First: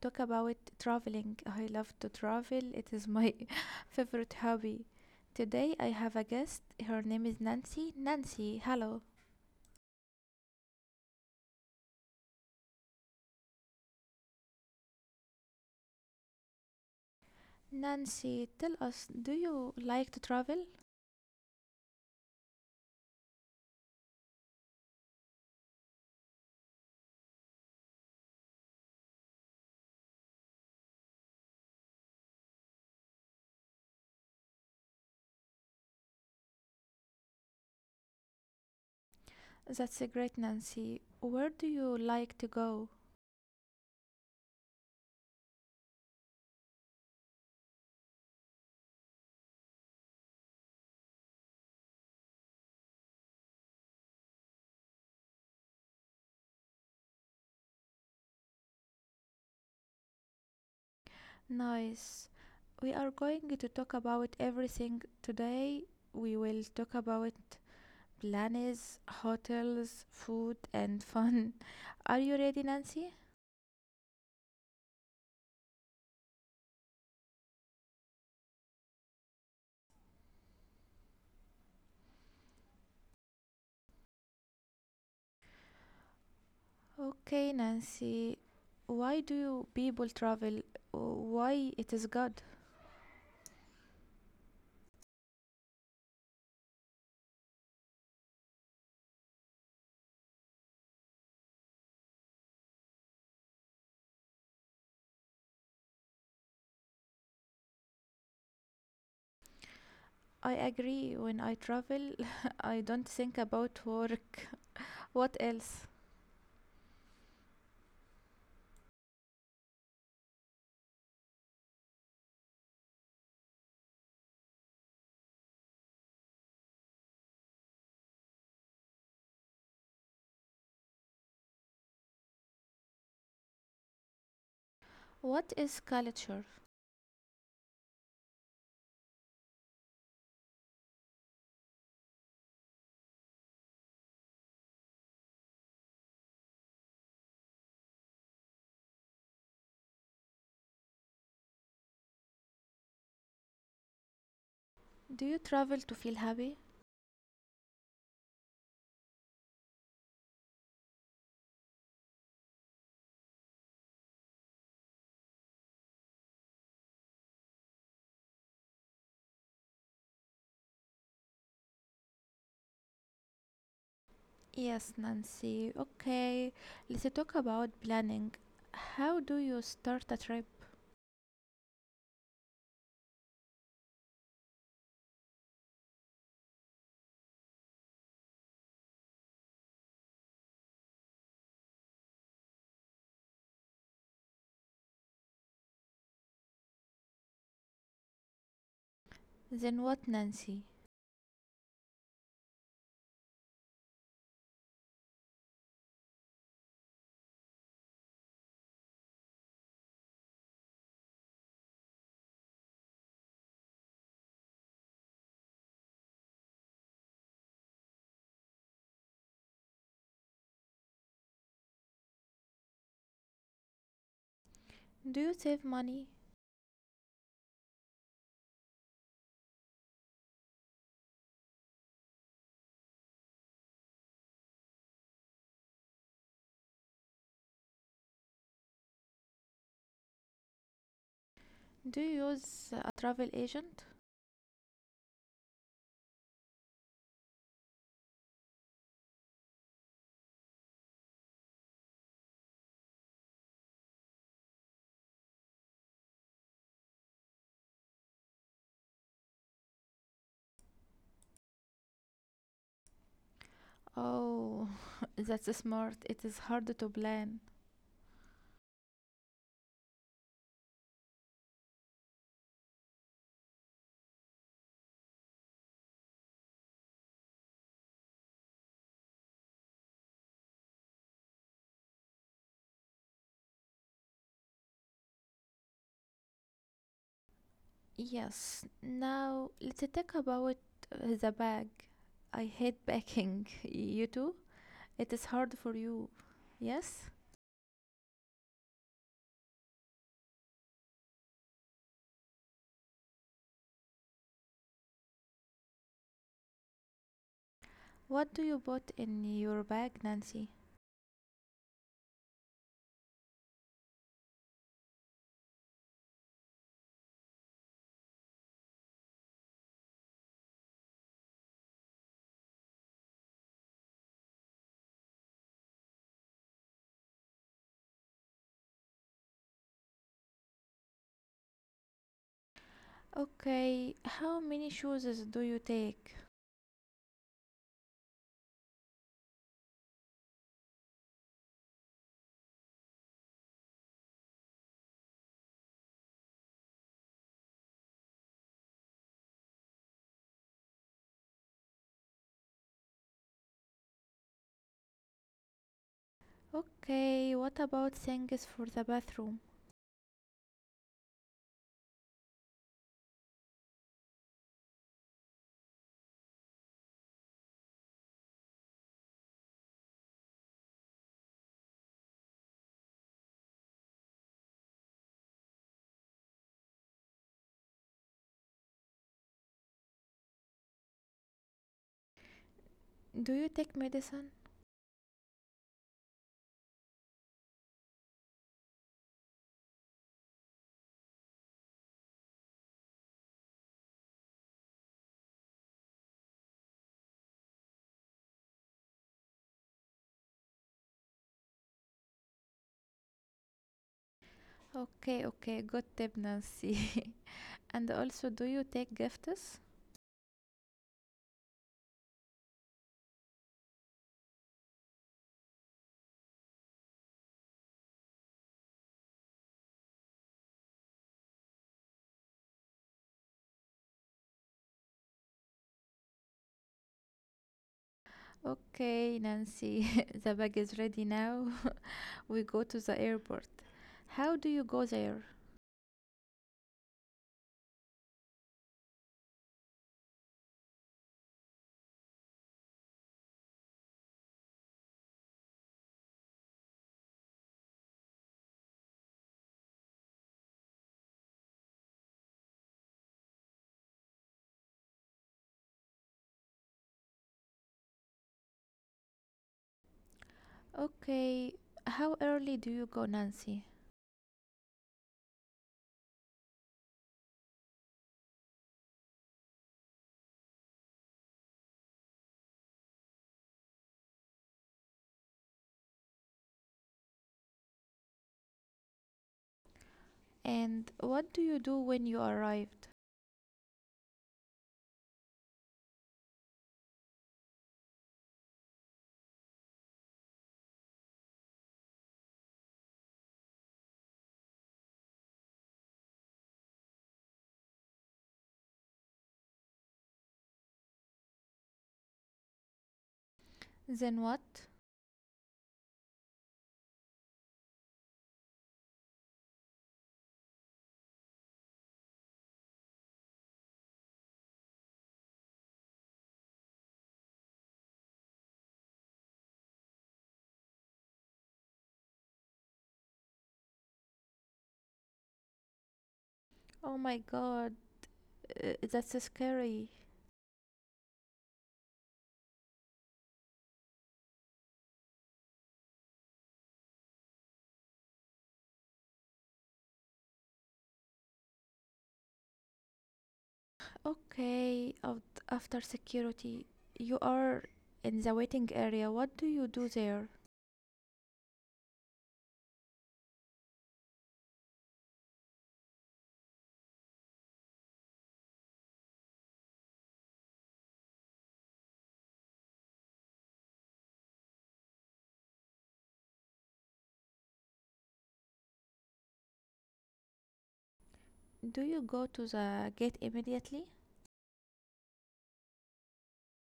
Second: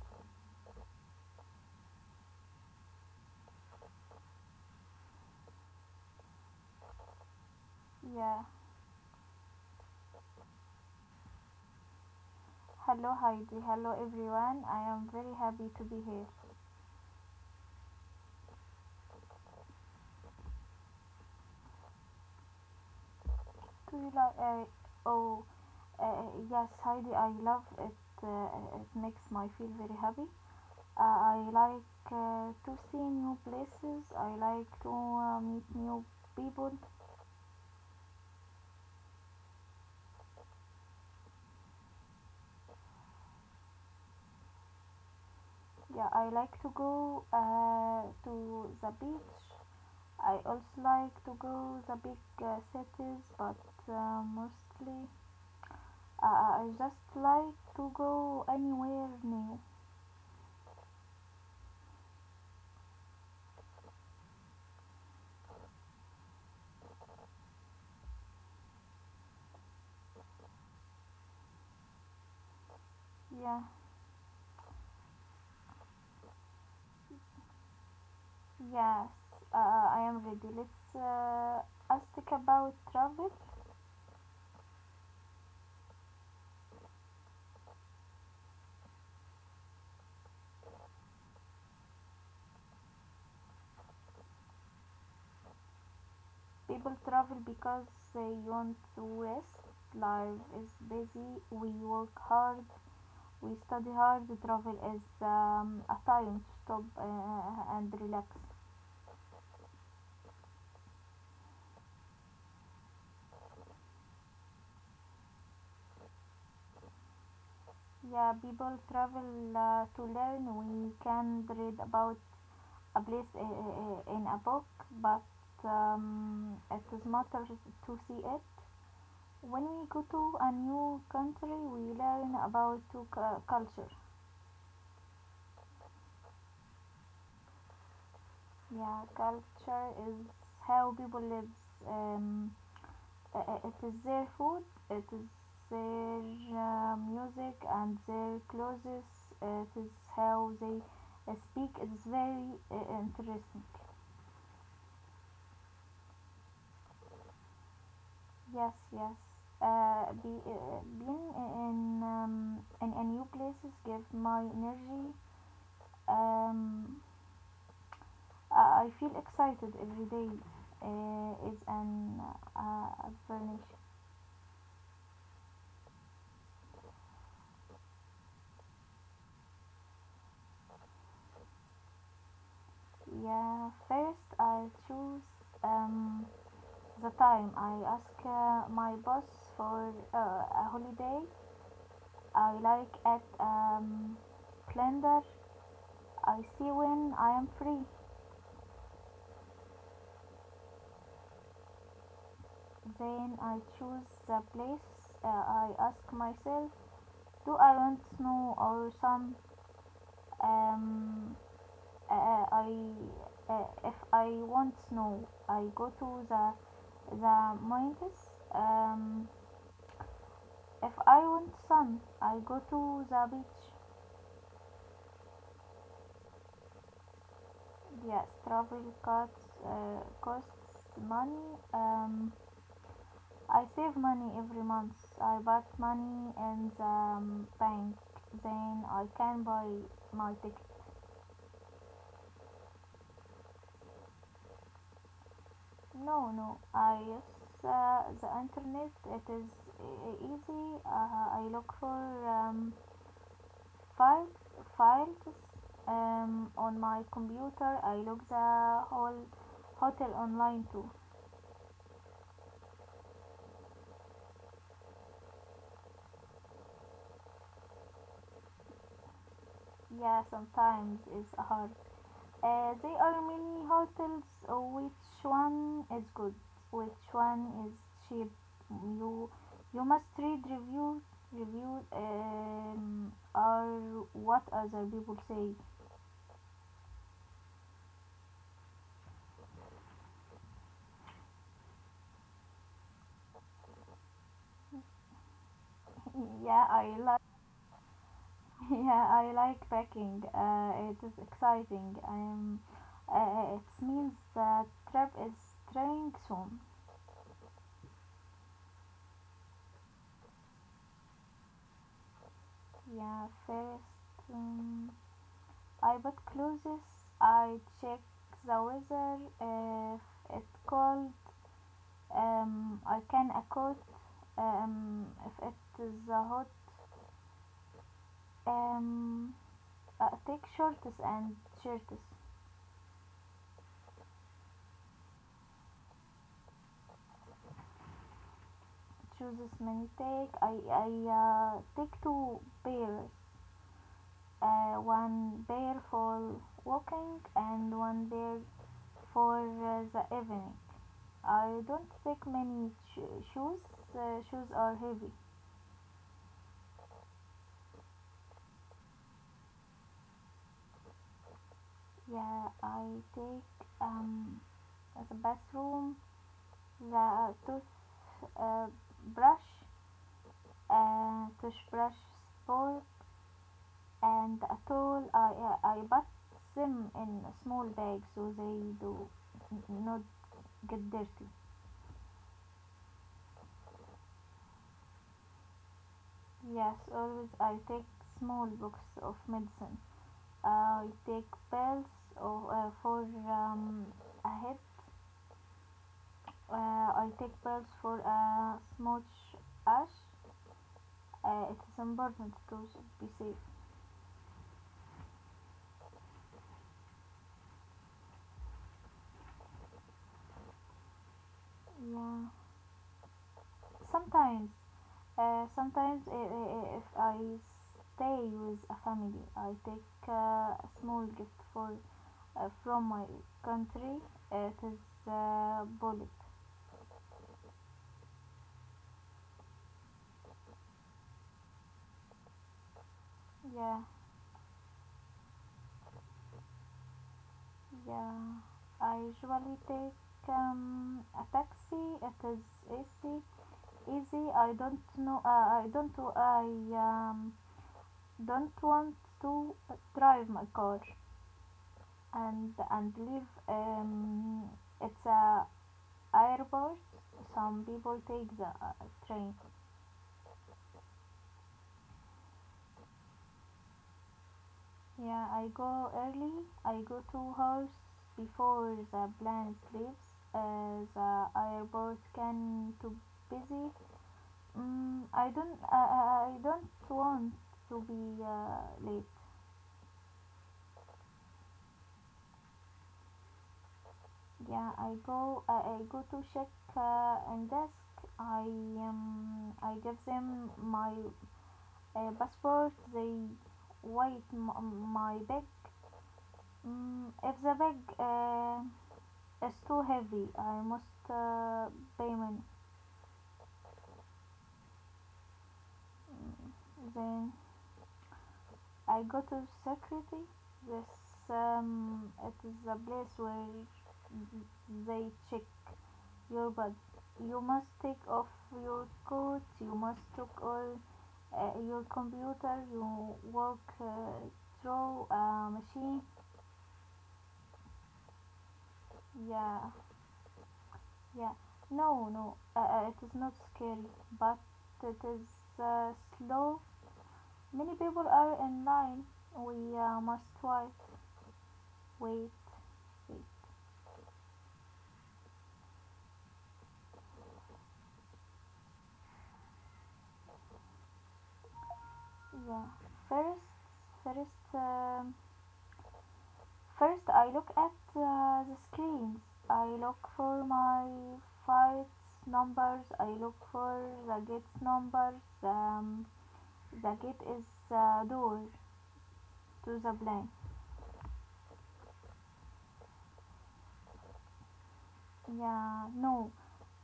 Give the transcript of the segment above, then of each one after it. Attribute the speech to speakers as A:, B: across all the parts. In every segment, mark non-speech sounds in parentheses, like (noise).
A: talk about traveling. I love to travel, it is my (laughs) favorite hobby. Today I have a guest. Her name is Nancy.
B: Yeah.
A: Nancy, hello.
B: Hello, Heidi. Hello, everyone. I am very happy to be here.
A: Nancy, tell us, do you like to travel?
B: Do you like? Oh, yes, Heidi. I love it. It makes me feel very happy. I like to see new places. I like to meet new people.
A: That's a great Nancy. Where do you like to go?
B: Yeah, I like to go to the beach. I also like to go the big cities, but mostly I just like to go anywhere new.
A: Nice. We are going to talk about everything today. We will talk about plans, hotels, food, and fun. (laughs) Are you ready, Nancy?
B: Yeah, yes, I am ready. Let's ask about travel.
A: Okay, Nancy. Why do people travel? Why it is good?
B: People travel because they want to rest. Life is busy. We work hard. We study hard. Travel is a time to stop and relax.
A: I agree. When I travel, (laughs) I don't think about work. (laughs) What else?
B: Yeah, people travel to learn. We can read about a place in a book, but it is matter to see it. When we go to a new country, we learn about two culture.
A: What is culture?
B: Yeah, culture is how people live. Um, it is their food, it is their music, and their clothes. It is how they speak. It's very interesting.
A: Do you travel to feel happy?
B: Yes, yes. Being in a new places give my energy. Um, I feel excited every day. It's an advantage.
A: Yes, Nancy. Okay, let's talk about planning. How do you start a trip?
B: Yeah. First, I choose um, the time. I ask my boss for a holiday. I like at calendar. I see when I am free.
A: Then what, Nancy?
B: Then I choose the place, I ask myself, do I want snow or sun? Um, I if I want snow, I go to the mountains. Um, if I want sun, I go to the beach.
A: Do you save money?
B: Yes, travel costs money. Um, I save money every month. I put money in the bank. Then I can buy my ticket.
A: Do you use a travel agent?
B: No, no. I use the internet. It is easy. I look for um, files, files on my computer. I look the whole hotel online too.
A: Oh, (laughs) that's smart. It is hard to plan.
B: Yeah, sometimes it's hard. There are many hotels. Which one is good? Which one is cheap? You you must read reviews. Reviews are what other people say.
A: Yes, now let's talk about the bag. I hate packing. (laughs) You too? It is hard for you.
B: (laughs) yeah, I
A: Yes?
B: like. (laughs) Yeah, I like packing. It is exciting. It means the trip is starting soon.
A: What do you put in your bag, Nancy?
B: Yeah, first. Um, I put clothes, I check the weather, if it's cold, I can a coat, if it is a hot, um, I take shorts and shirts.
A: Okay, how many shoes do you take?
B: Chooses many take, I take two pairs, one pair for walking and one pair for the evening. I don't take many shoes, shoes are heavy.
A: Okay, what about things for the bathroom?
B: Yeah, I take um the bathroom, the uh, brush, a toothbrush spool, and a tool. I put them in a small bags so they do not get dirty.
A: Do you take medicine?
B: Yes, always I take small box of medicine. I take pills of, for um, a head. I take pills for a smudge ash. It is important to be safe.
A: Okay, okay, good tip, Nancy. (laughs) and also, do you take gifts?
B: Yeah. Sometimes, if I stay with a family, I take a small gift for from my country. It is bullet.
A: Okay, Nancy, (laughs) the bag is ready now. (laughs) we go to the airport.
B: Yeah,
A: How do you go there?
B: yeah. I usually take a taxi. It is easy. Easy. I don't know. I don't. I um, don't want to drive my car. And leave it's a airport some people take the train.
A: Okay, how early do you go, Nancy?
B: Yeah, I go early. I go 2 hours before the plane leaves. The airport can too busy. I don't want to be late.
A: And what do you do when you arrived?
B: Yeah, I go to check and desk. I give them my passport. They weighed my bag. If the bag is too heavy I must pay money.
A: Then what?
B: Mm, then I go to security. This It is the place where they check your body. You must take off your coat. You must took all your computer. You work through a machine.
A: Oh my god, that's
B: Yeah.
A: scary.
B: Yeah, no, it is not scary, but it is slow. Many people are in line. We must try. Wait, wait.
A: Okay, after security, you are in the waiting area. What do you do there?
B: Yeah. First, first, um, first, I look at the screens. I look for my flights numbers. I look for the gate numbers. The gate is door to the plane.
A: Do you go to the gate immediately?
B: Yeah, no,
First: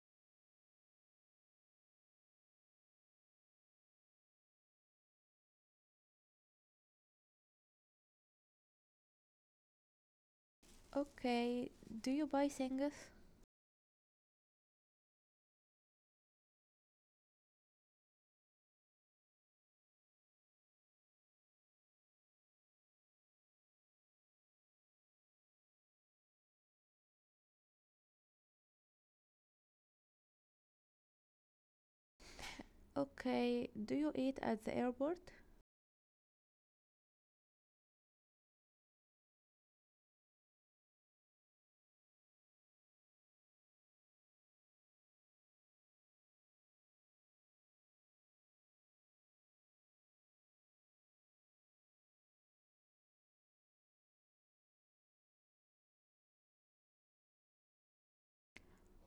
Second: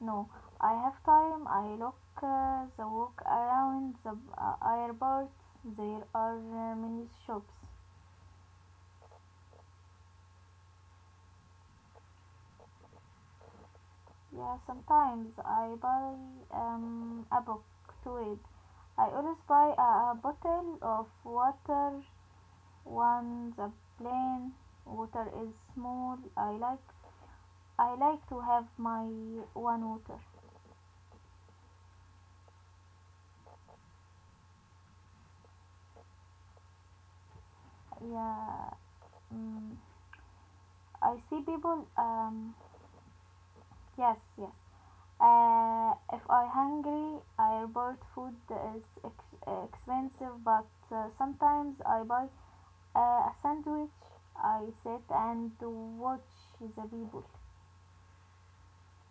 B: no. I have time. I look the walk around the airport. There are many shops.
A: Okay, do you buy things?
B: Yeah, sometimes I buy a book to read. I always buy a bottle of water. One the plain water is small. I like to have my one water.
A: Okay, do you eat at the airport?
B: Yeah, mm, I see people. Yes, yes. If I hungry, I report food is expensive, but sometimes I buy a sandwich. I sit and watch the people.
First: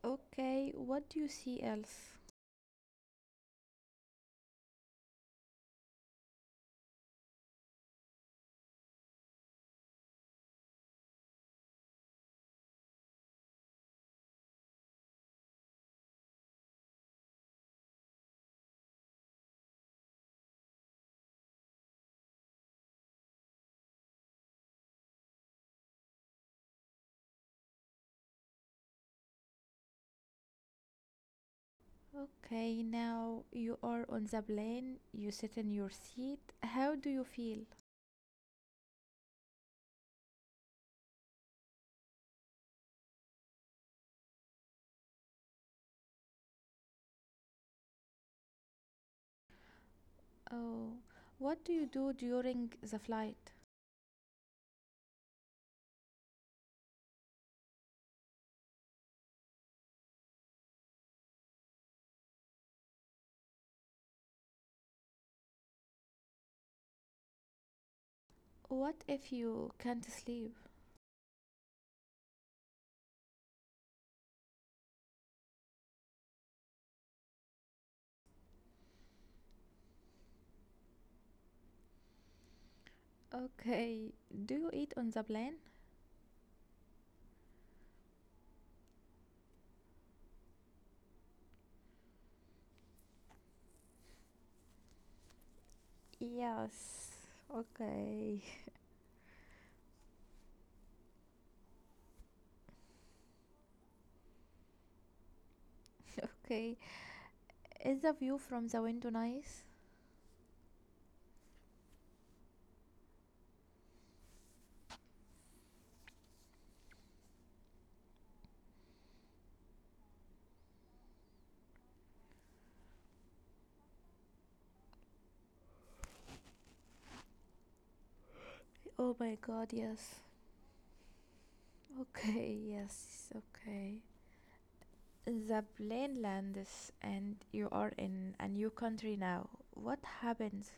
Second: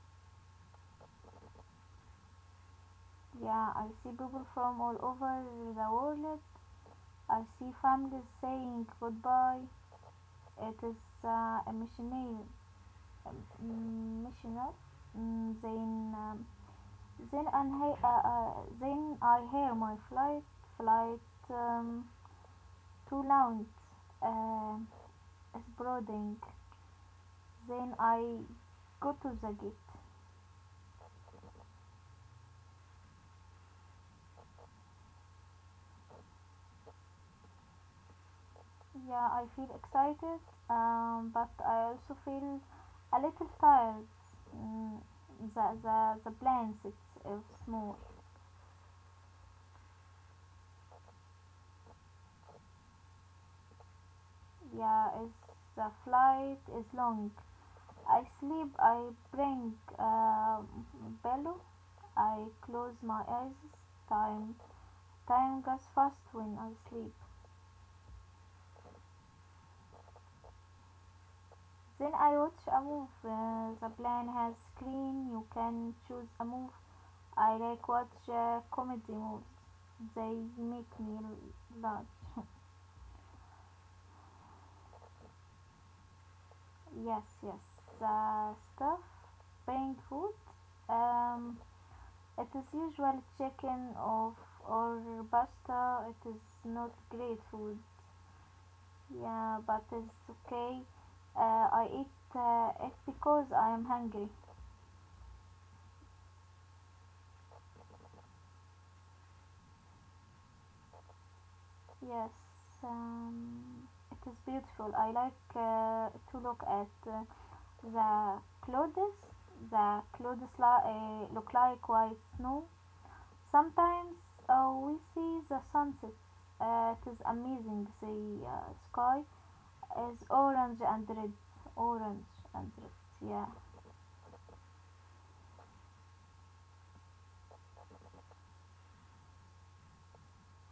A: Okay, what do you see else?
B: Yeah, I see people from all over the world. I see families saying goodbye. It is uh, emotional, emotional. Mm, Then, um, then, I, uh, uh, then I hear my flight. Um, to launch um, exploding. Then I go to the gate.
A: Okay, now you are on the plane, you sit in your seat. How do you feel?
B: Yeah, I feel excited, but I also feel a little tired. Mm, the plans it's small.
A: Oh, what do you do during the flight?
B: The flight is long. I sleep. I bring pillow. I close my eyes. Time time goes fast when I sleep.
A: What if you can't sleep?
B: Then I watch a move. The plan has screen. You can choose a move. I like watch comedy moves. They make me laugh. (laughs)
A: Okay, do you eat on the plane?
B: yes, yes. The stuff, buying food. Um, it is usually chicken of or pasta. It is not
A: Yes.
B: great food.
A: Okay. (laughs)
B: Yeah, but it's okay. I eat it because I am hungry.
A: Okay, is the view from the window nice?
B: Yes, it is beautiful. I like to look at the clouds. The clouds look like white snow. Sometimes we see the sunset. It is amazing. The
A: Oh
B: sky
A: my god, yes.
B: is orange and red. Orange
A: Okay,
B: and
A: yes,
B: red. Yeah.
A: okay. The plane lands and you are in a new country now. What happens?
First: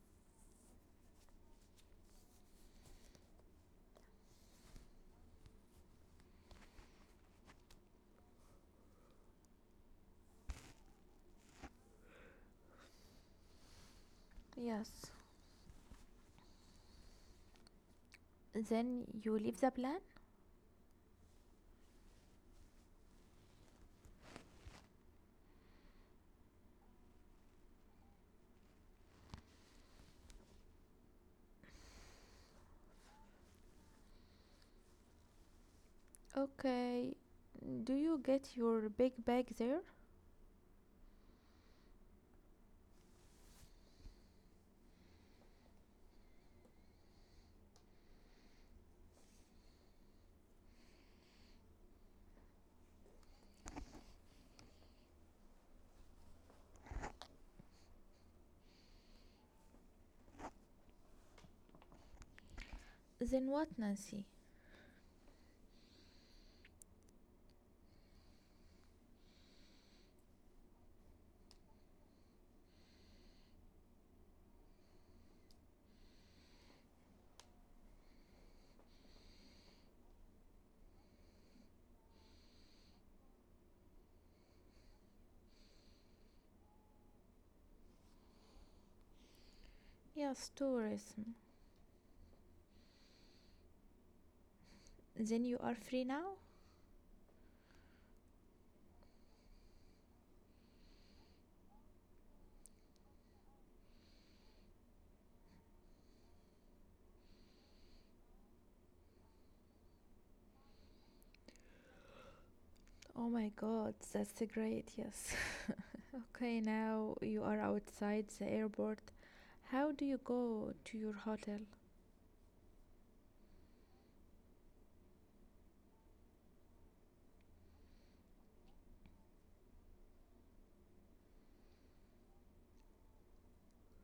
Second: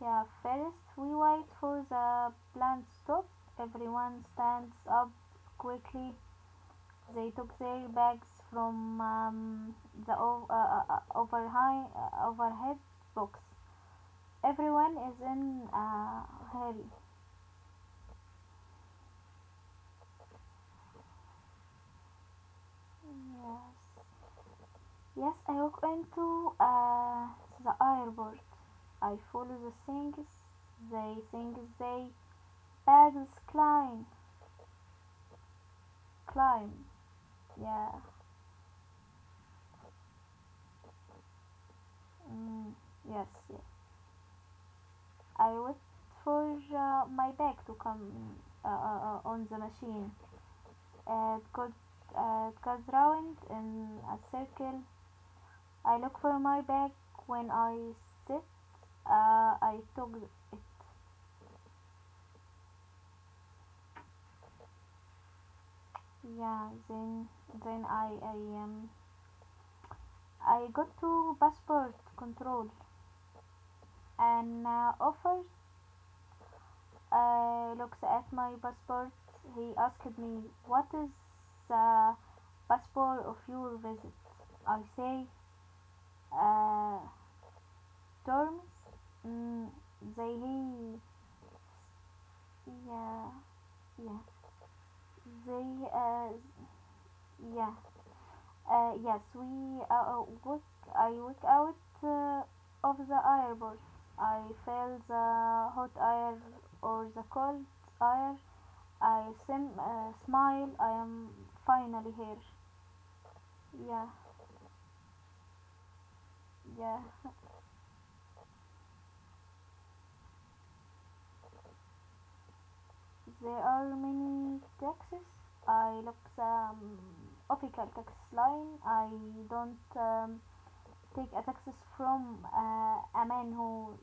B: Yeah, first we wait for the plane stop. Everyone stands up quickly. They took their bags from overhead box.
A: Yes.
B: Everyone is in a hurry.
A: Then you leave the plane?
B: Yes. Yes, I walk into the airport. I follow the things. They think they bags climb. Climb.
A: Okay. Do
B: Yeah.
A: you get your big bag there?
B: Mm, yes, yes. I wait for my bag to come on the machine. Uh, it goes, it goes round in a circle. I look for my bag when I sit. I took it.
A: Then what, Nancy?
B: Yeah, then um I got to passport control and officer looks at my passport. He asked me, "What is the passport of your visit?" I say, uh, "Terms." Mm,
A: Yes,
B: they
A: tourism.
B: he yeah Yeah.
A: Then you are
B: They,
A: free
B: uh,
A: now?
B: yeah, yes, we I work out of the airport. I feel the hot air or the cold air. Smile. I am finally here.
A: Oh my god,
B: Yeah,
A: that's great, yes. (laughs) Okay, now
B: yeah.
A: you are outside the airport. How do you go to your hotel?
B: There are many taxis. I look the official tax line. I don't take a taxis from a man who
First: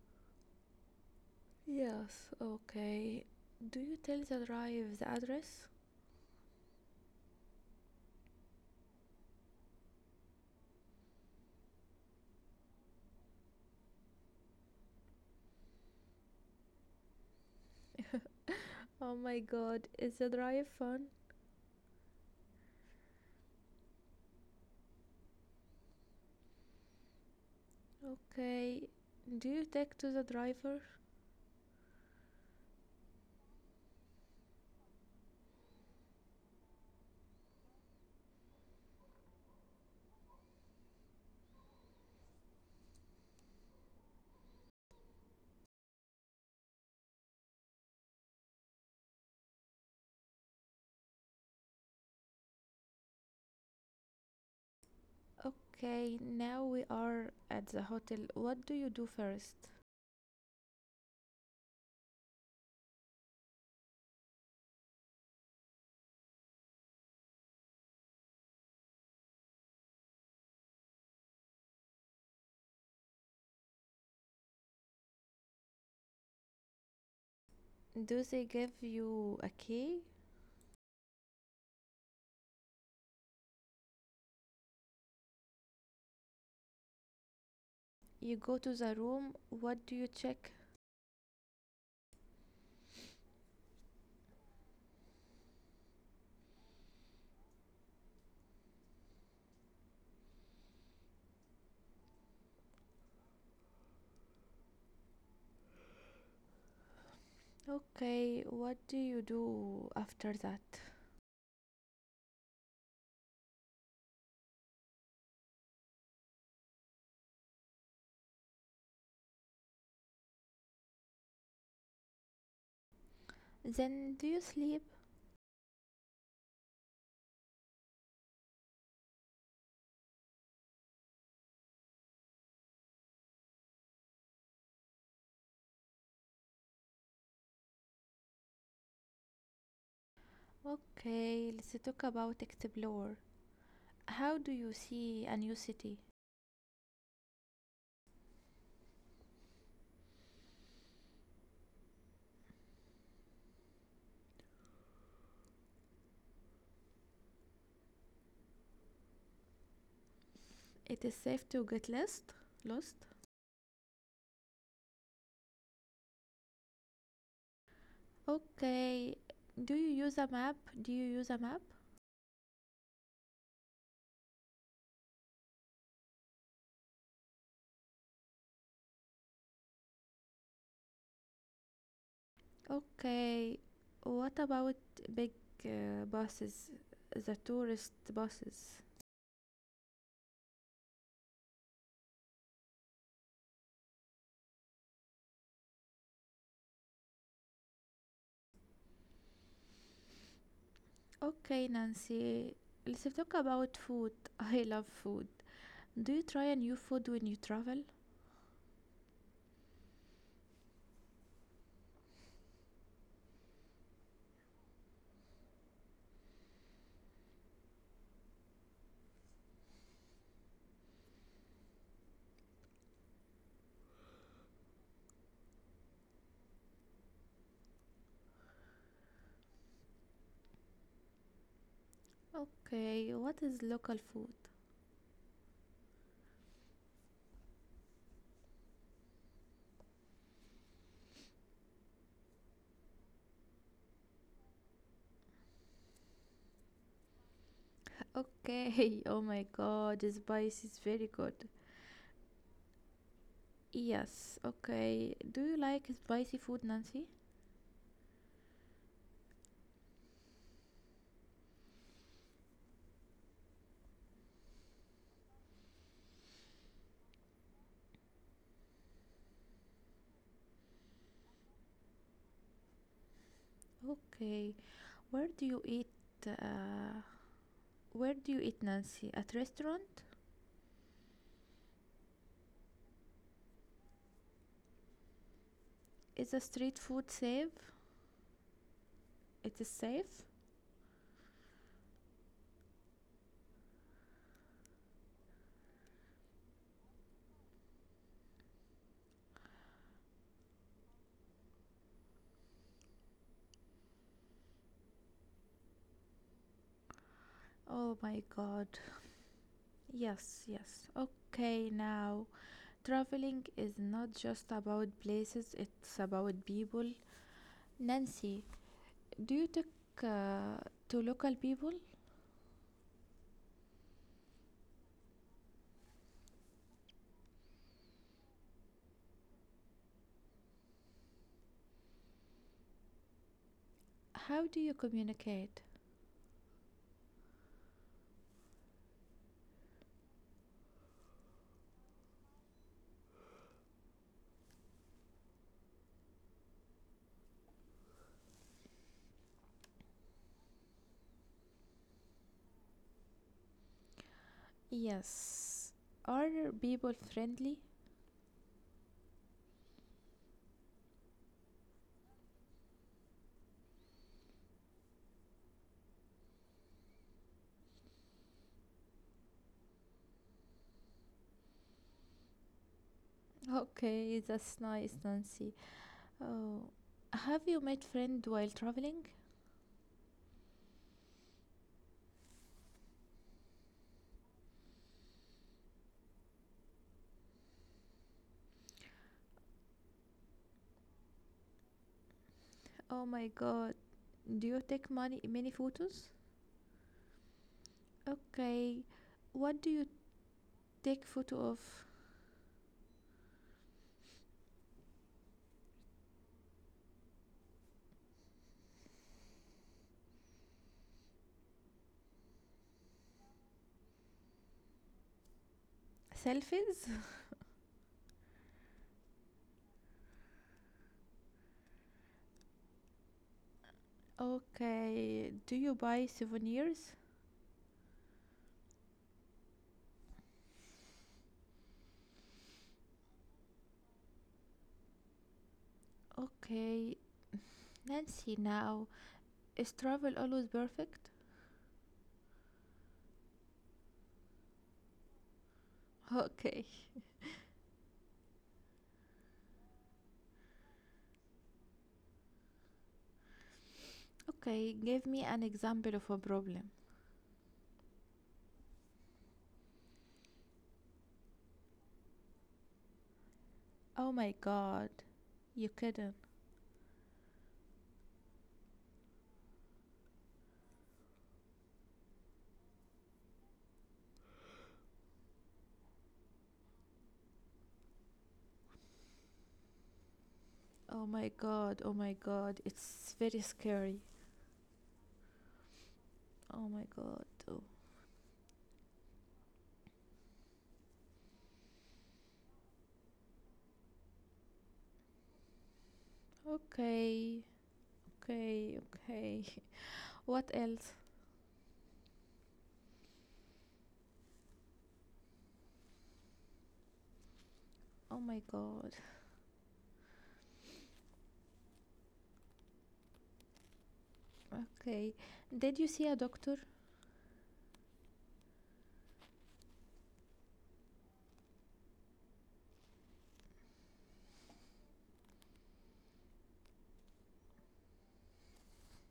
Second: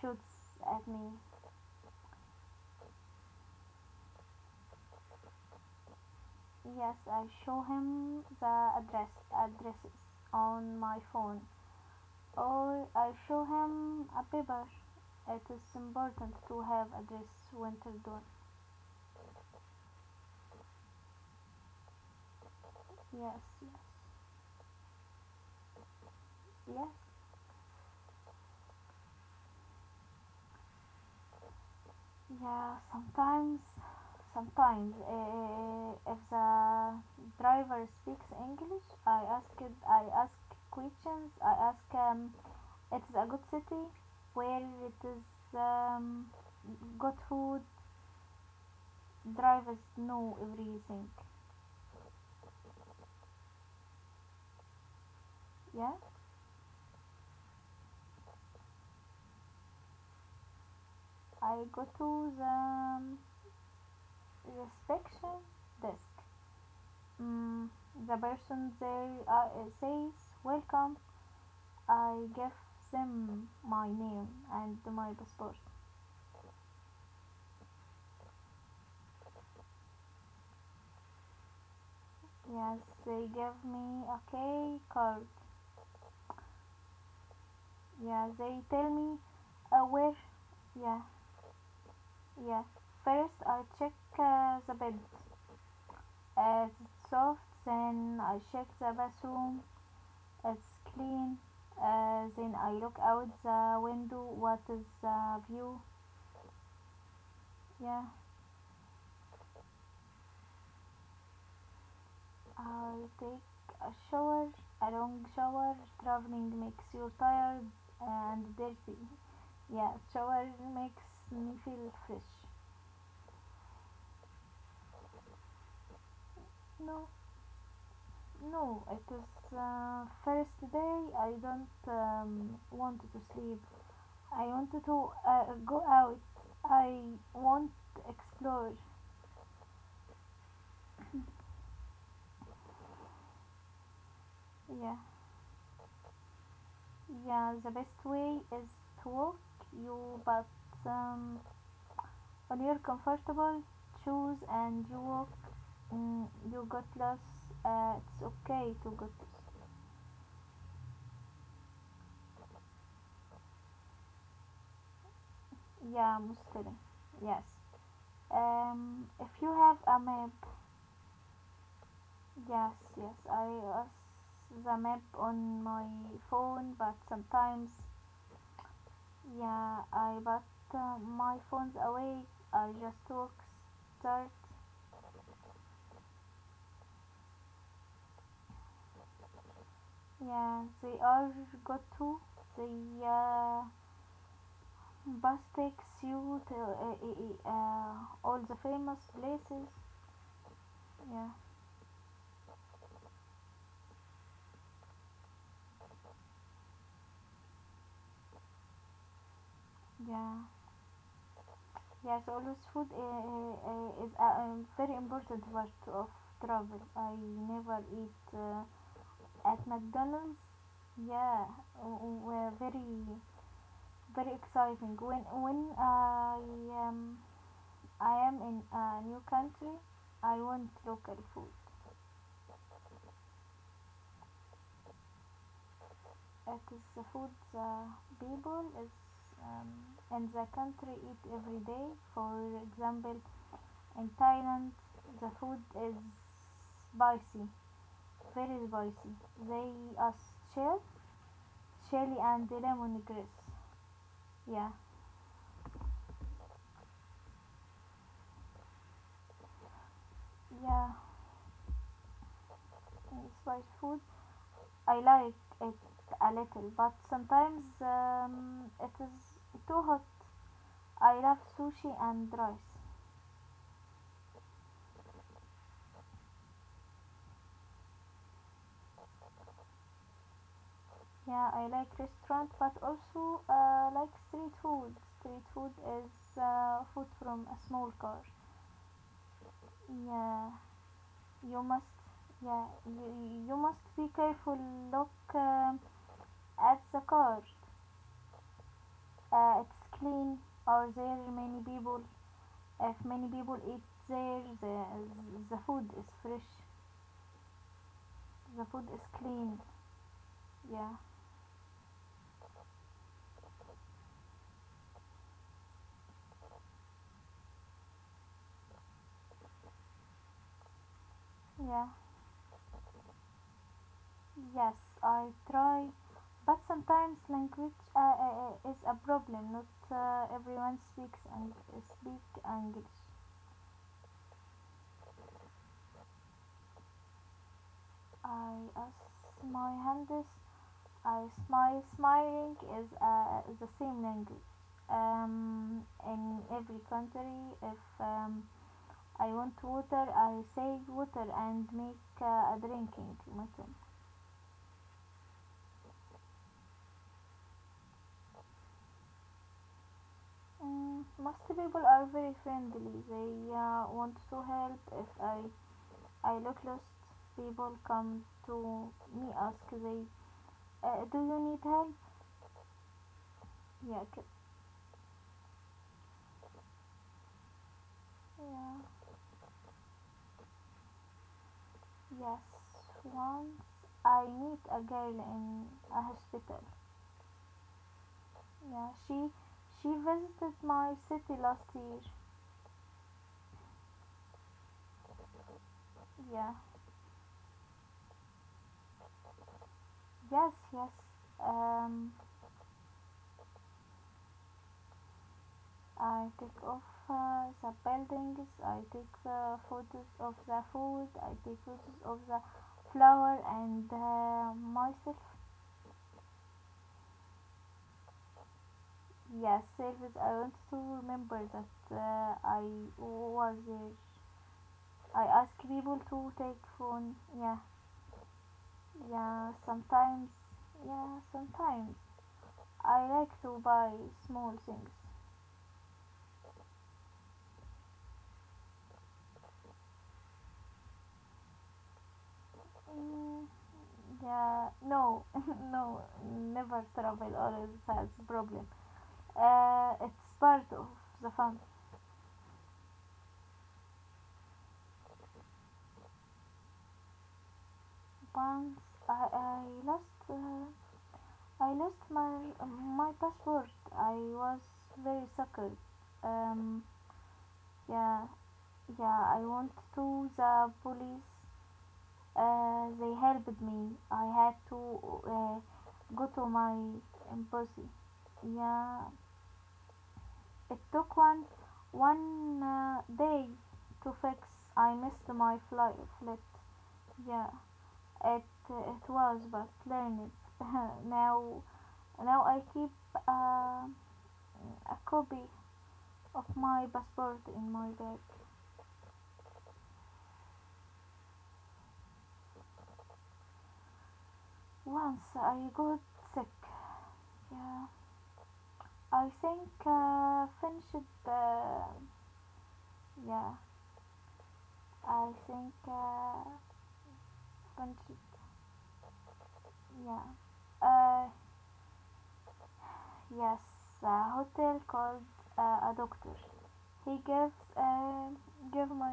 B: shoots at me.
A: Yes, okay. Do you tell the drive the address?
B: Yes, I show him the addresses on my phone. Or I show him a paper. It is important to have address Winterdon.
A: Oh my god, is the drive fun?
B: Yes, yes, yes.
A: Okay, do you talk to the driver?
B: Yeah, sometimes, if the driver speaks English, I ask questions. I ask him. It's a good city where it is go to drivers know everything. Yeah,
A: Okay, now we are at the hotel. What do you do first?
B: I go to the inspection desk. Mm, the person there says welcome. I give them my name and my passport.
A: Do they give you a key?
B: Yes, they give me a key card. Yeah,
A: You
B: they
A: go to
B: tell
A: the
B: me
A: room. What do you
B: where.
A: check?
B: Yeah, yeah. First, I check the bed. As soft. Then I check the bathroom, it's clean. Then I look out the window, what is the view? Yeah.
A: Okay, what do you do after that?
B: I will take a shower, a long shower. Traveling makes you tired and dirty. Yeah, shower makes me feel fresh.
A: Then do you sleep?
B: No, no, it was first day. I don't want to sleep. I want to go out. I want to explore.
A: Okay, let's talk about explore. How do you
B: Yeah,
A: see a new city?
B: yeah. The best way is to walk. You, but um, when you're comfortable, choose and you walk. You got lost. It's okay to get.
A: It is safe to get lost? Lost?
B: Yeah, Muslim. Yes.
A: Okay,
B: If you have
A: do you
B: a
A: use
B: map,
A: a map? Do you use a map?
B: yes, yes. I use the map on my phone, but sometimes. Yeah, I put my phones away. I just walk
A: Okay,
B: start.
A: what about big buses? The tourist buses?
B: Yeah, they are got to. The uh, bus takes you to all the famous places. Yeah,
A: Okay, Nancy, let's talk about food. (laughs) I love food. Do you try a new food when you travel?
B: yeah, yeah. So, always food is a very important part of travel. I never eat at McDonald's. Yeah, w- w- very very exciting. When I am in a new country, I want local food.
A: Okay, what is local food?
B: It is the food the people is um, in the country eat every day. For example, in Thailand, the food is spicy, very
A: Okay,
B: spicy.
A: (laughs) oh my
B: They
A: god,
B: use
A: spice
B: chili,
A: is very good.
B: chili and lemongrass.
A: Yes,
B: Yeah,
A: okay. Do you like spicy food, Nancy?
B: yeah, spicy food I like it a little, but sometimes it is too hot. I love sushi and rice.
A: Okay, where do you eat? Uh, where do you eat, Nancy? At restaurant?
B: Yeah, I like restaurant, but also like street food. Street food
A: Is a
B: is
A: street food
B: food from a
A: safe?
B: small car.
A: It is safe?
B: Yeah, you must. Yeah, you must be careful. Look at the car. It's clean. Are there many people? If many people eat there, the food is fresh.
A: Oh my
B: The
A: god.
B: food is clean.
A: Yes, yes.
B: Yeah.
A: Okay, now traveling is not just about places, it's about people. Nancy, do you talk uh, to local people?
B: Yeah. Yes, I try. But sometimes language is a problem. Not everyone speak English.
A: How do you communicate?
B: I ask my hands. I smile. Smiling is the same language. In every country, if I want water, I say water and make a drinking mutton.
A: Yes. Are people friendly?
B: Mm, most people are very friendly. They want to help. If I look lost, people come to me ask do you need help? Yeah, c-
A: Okay, that's nice, Nancy. Oh, have you met friend while
B: yeah,
A: traveling?
B: yes. Once I meet a girl in a hospital. Yeah, she visited my city last year.
A: Oh my god. Do you take many photos?
B: Yeah,
A: Okay. What do you
B: yes, yes.
A: take photo of?
B: Um, I take off the buildings, I take the photos of the food, I take photos of the flower and myself.
A: Selfies?
B: Yes, service. I want to remember that I was there. I
A: Okay.
B: ask
A: Do you
B: people
A: buy
B: to take
A: souvenirs?
B: phone. Yeah, yeah. Sometimes, yeah, sometimes I like to buy small things.
A: Okay. Nancy, now is travel always perfect?
B: Mm, yeah, no, (laughs) no,
A: Okay.
B: never travel always has problem. It's part of the fun.
A: Okay, give me an example of a problem.
B: Once I lost my passport.
A: Oh
B: I
A: my
B: was
A: god.
B: very
A: You
B: suckered.
A: couldn't.
B: Um, yeah, yeah. I went to the police. They helped me. I had to uh, go to my embassy. Yeah, it took
A: Oh my god,
B: one
A: it's very
B: day
A: scary.
B: to fix. I missed my flight.
A: Oh my god.
B: Yeah.
A: Oh.
B: It was, but learned. (laughs) now now I keep uh, a copy of my
A: Okay,
B: passport in my bag.
A: okay, okay. What else?
B: Once I got sick. Yeah,
A: Oh my god.
B: I think yeah,
A: Okay.
B: I think
A: Did you see a
B: uh,
A: doctor?
B: finished. Yeah. Uh, yes, a hotel called a doctor. He give my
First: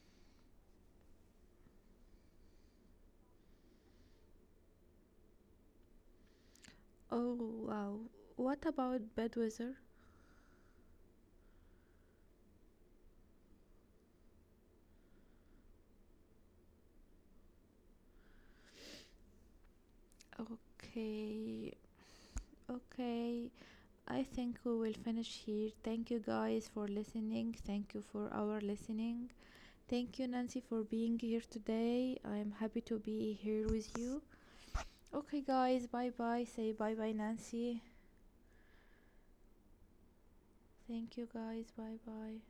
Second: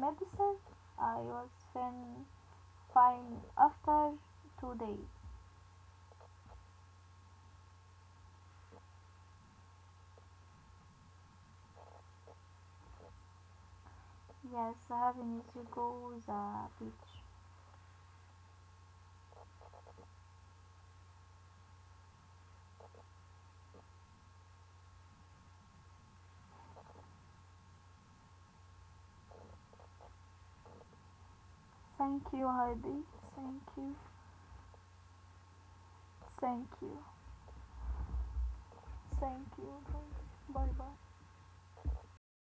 B: medicine. I was then. Fine. After 2 days.
A: Oh wow. What about bad weather?
B: Yes, having to go to the beach.
A: Okay, okay. I think we will finish here. Thank you guys for listening. Thank you for our listening. Thank you, Nancy, for being here today.
B: Thank
A: I
B: you,
A: am happy to
B: Heidi.
A: be
B: Thank
A: here with
B: you.
A: you. Okay, guys, bye bye. Say
B: Thank
A: bye
B: you.
A: bye, Nancy.
B: Thank you. Bye bye.
A: Thank you, guys. Bye bye.